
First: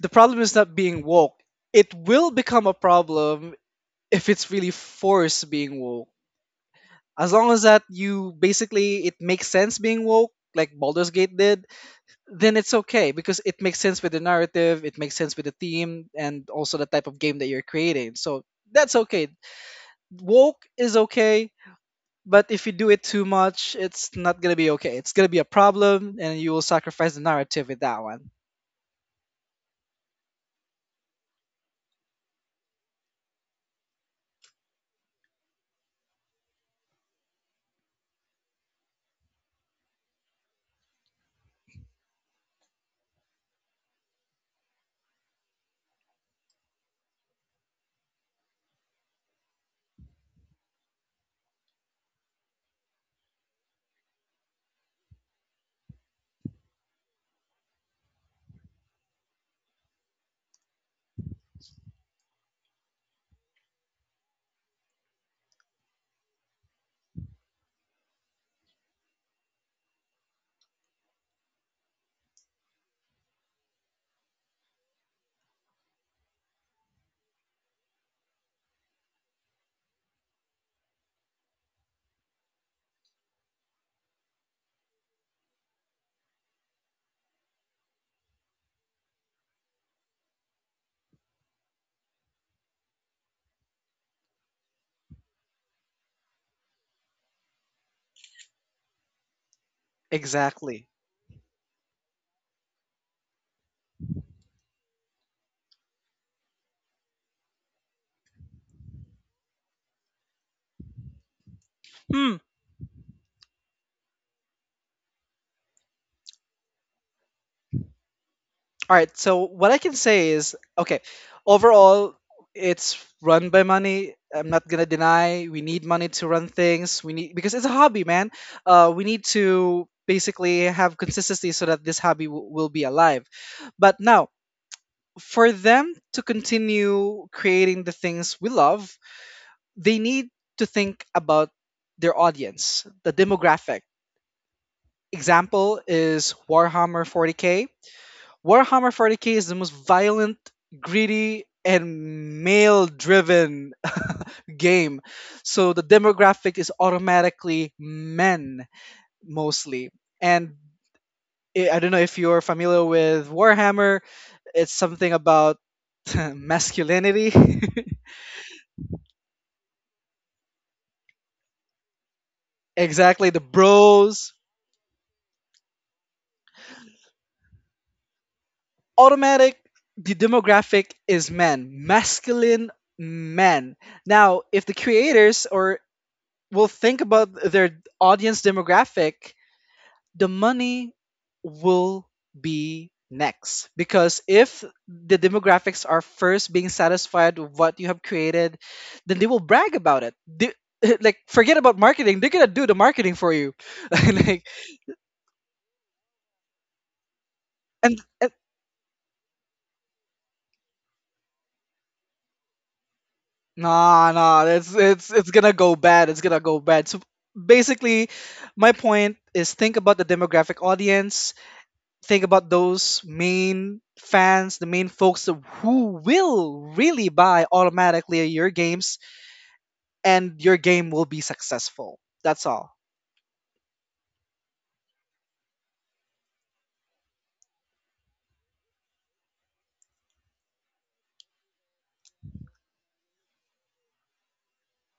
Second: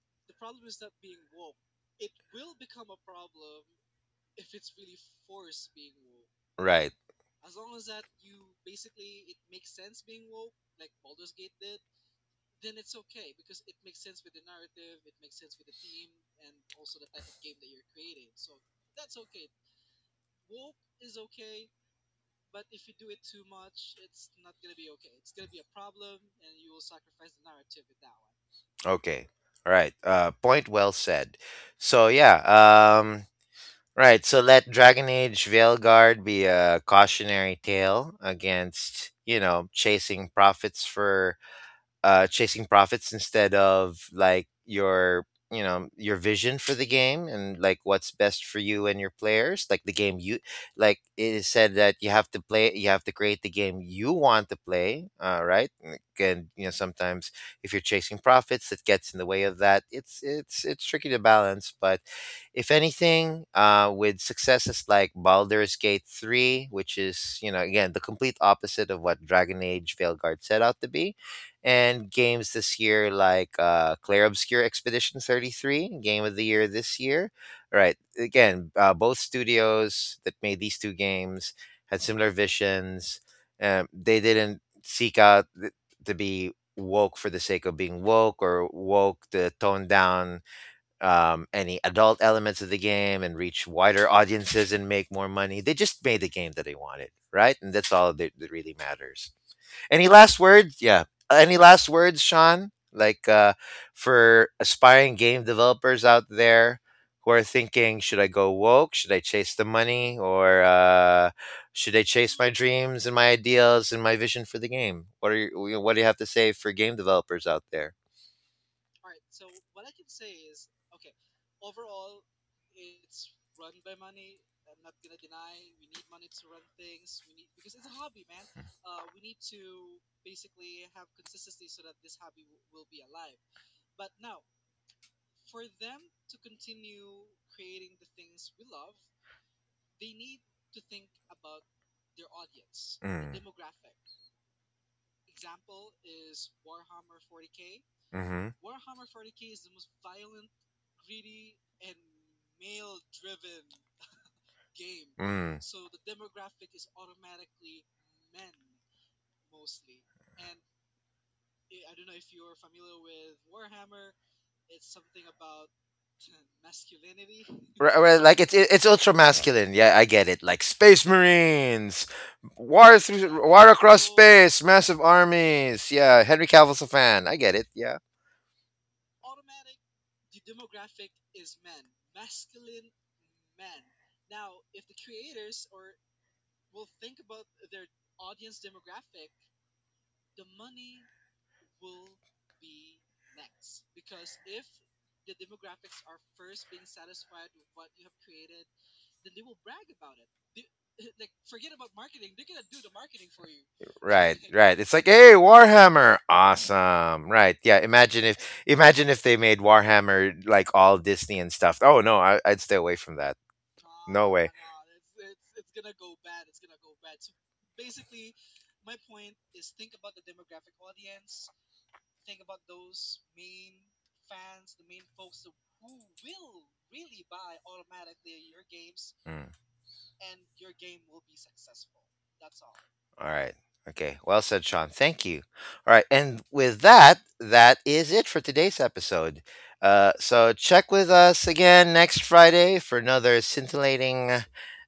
B: the problem is not being woke. It will become a problem if it's really forced being woke.
A: Right.
B: As long as that, you basically, it makes sense being woke like Baldur's Gate did, then it's okay because it makes sense with the narrative, it makes sense with the theme, and also the type of game that you're creating. So that's okay. Woke is okay, but if you do it too much, it's not gonna be okay. It's gonna be a problem, and you will sacrifice the narrative with that one.
A: Okay. All right. Point well said. So yeah. Right. So let Dragon Age Veilguard be a cautionary tale against, you know, chasing profits for chasing profits instead of like your, you know, your vision for the game and like what's best for you and your players, like the game you, like it is said that you have to play, you have to create the game you want to play, right? Like, and again, you know, sometimes if you're chasing profits that gets in the way of that, it's tricky to balance, but if anything, with successes like Baldur's Gate 3, which is, you know, again the complete opposite of what Dragon Age Veilguard set out to be, and games this year like Clair Obscur Expedition 33, game of the year this year. All right, again, both studios that made these two games had similar visions. They didn't to be woke for the sake of being woke, or woke to tone down any adult elements of the game and reach wider audiences and make more money. They just made the game that they wanted, right? And that's all that, that really matters. Any last
B: Exactly.
A: words? Yeah. Any last words, Sean? Like for aspiring game developers out there who are thinking, should I go woke? Should I chase the money? Or should I
B: Hmm.
A: chase my dreams and my ideals and my vision for the game? What are you, what do you have to say for game developers out there?
B: All right. So what I can say is, okay, overall, it's run by money. I'm not gonna deny, we need money to run things. We need, because it's a hobby, man. We need to basically have consistency so that this hobby will be alive. But now, for them to continue creating the things we love, they need to think about their audience, the
A: Mm.
B: demographic. Example is Warhammer 40k.
A: Mm-hmm.
B: Warhammer 40k is the most violent, greedy, and male driven game.
A: Mm.
B: So the demographic is automatically men, mostly. And I don't know if you're familiar with Warhammer, it's something about masculinity.
A: Right, right, like it's ultra masculine. Yeah, I get it. Like space marines, war
B: Exactly, the
A: through war across
B: bros.
A: space, massive armies. Yeah, Henry Cavill's a fan. I get it. Yeah.
B: Automatic, the demographic is men, masculine men. Now, if the creators or will think about their audience demographic, the money will be next. Because if the demographics are first being satisfied with what you have created, then they will brag about it. They- like forget about marketing; they're gonna do the marketing for you. Like
A: Right, right. It's like, hey, Warhammer, awesome. Right, yeah.
B: and, and
A: Imagine if they made Warhammer like all Disney and stuff. Oh no, I'd stay away from that.
B: nah,
A: No way.
B: nah, it's it's gonna go bad. It's gonna go bad. So basically, my point is, think about the demographic audience, think about those main fans, the main folks that- who will really buy automatically your games, and your game will be successful. That's all.
A: All right. Okay. Well said, Sean. Thank you. All right. And with that, that is it for today's episode. So check with us again next Friday for another scintillating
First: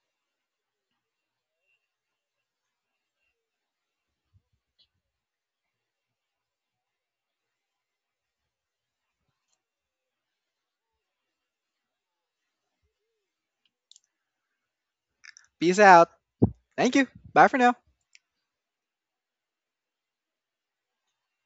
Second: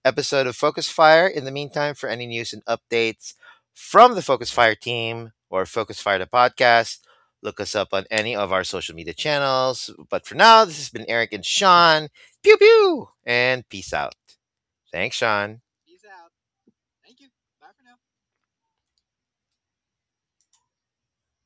A: episode of Focus Fire. In the meantime, for any news and updates from the Focus Fire team or Focus Fire the podcast, look us up on any of our social media channels. But for now, this has been Eric and Sean. Pew pew. And peace out. Thanks, Sean.
B: Peace out. Thank you. Bye for now.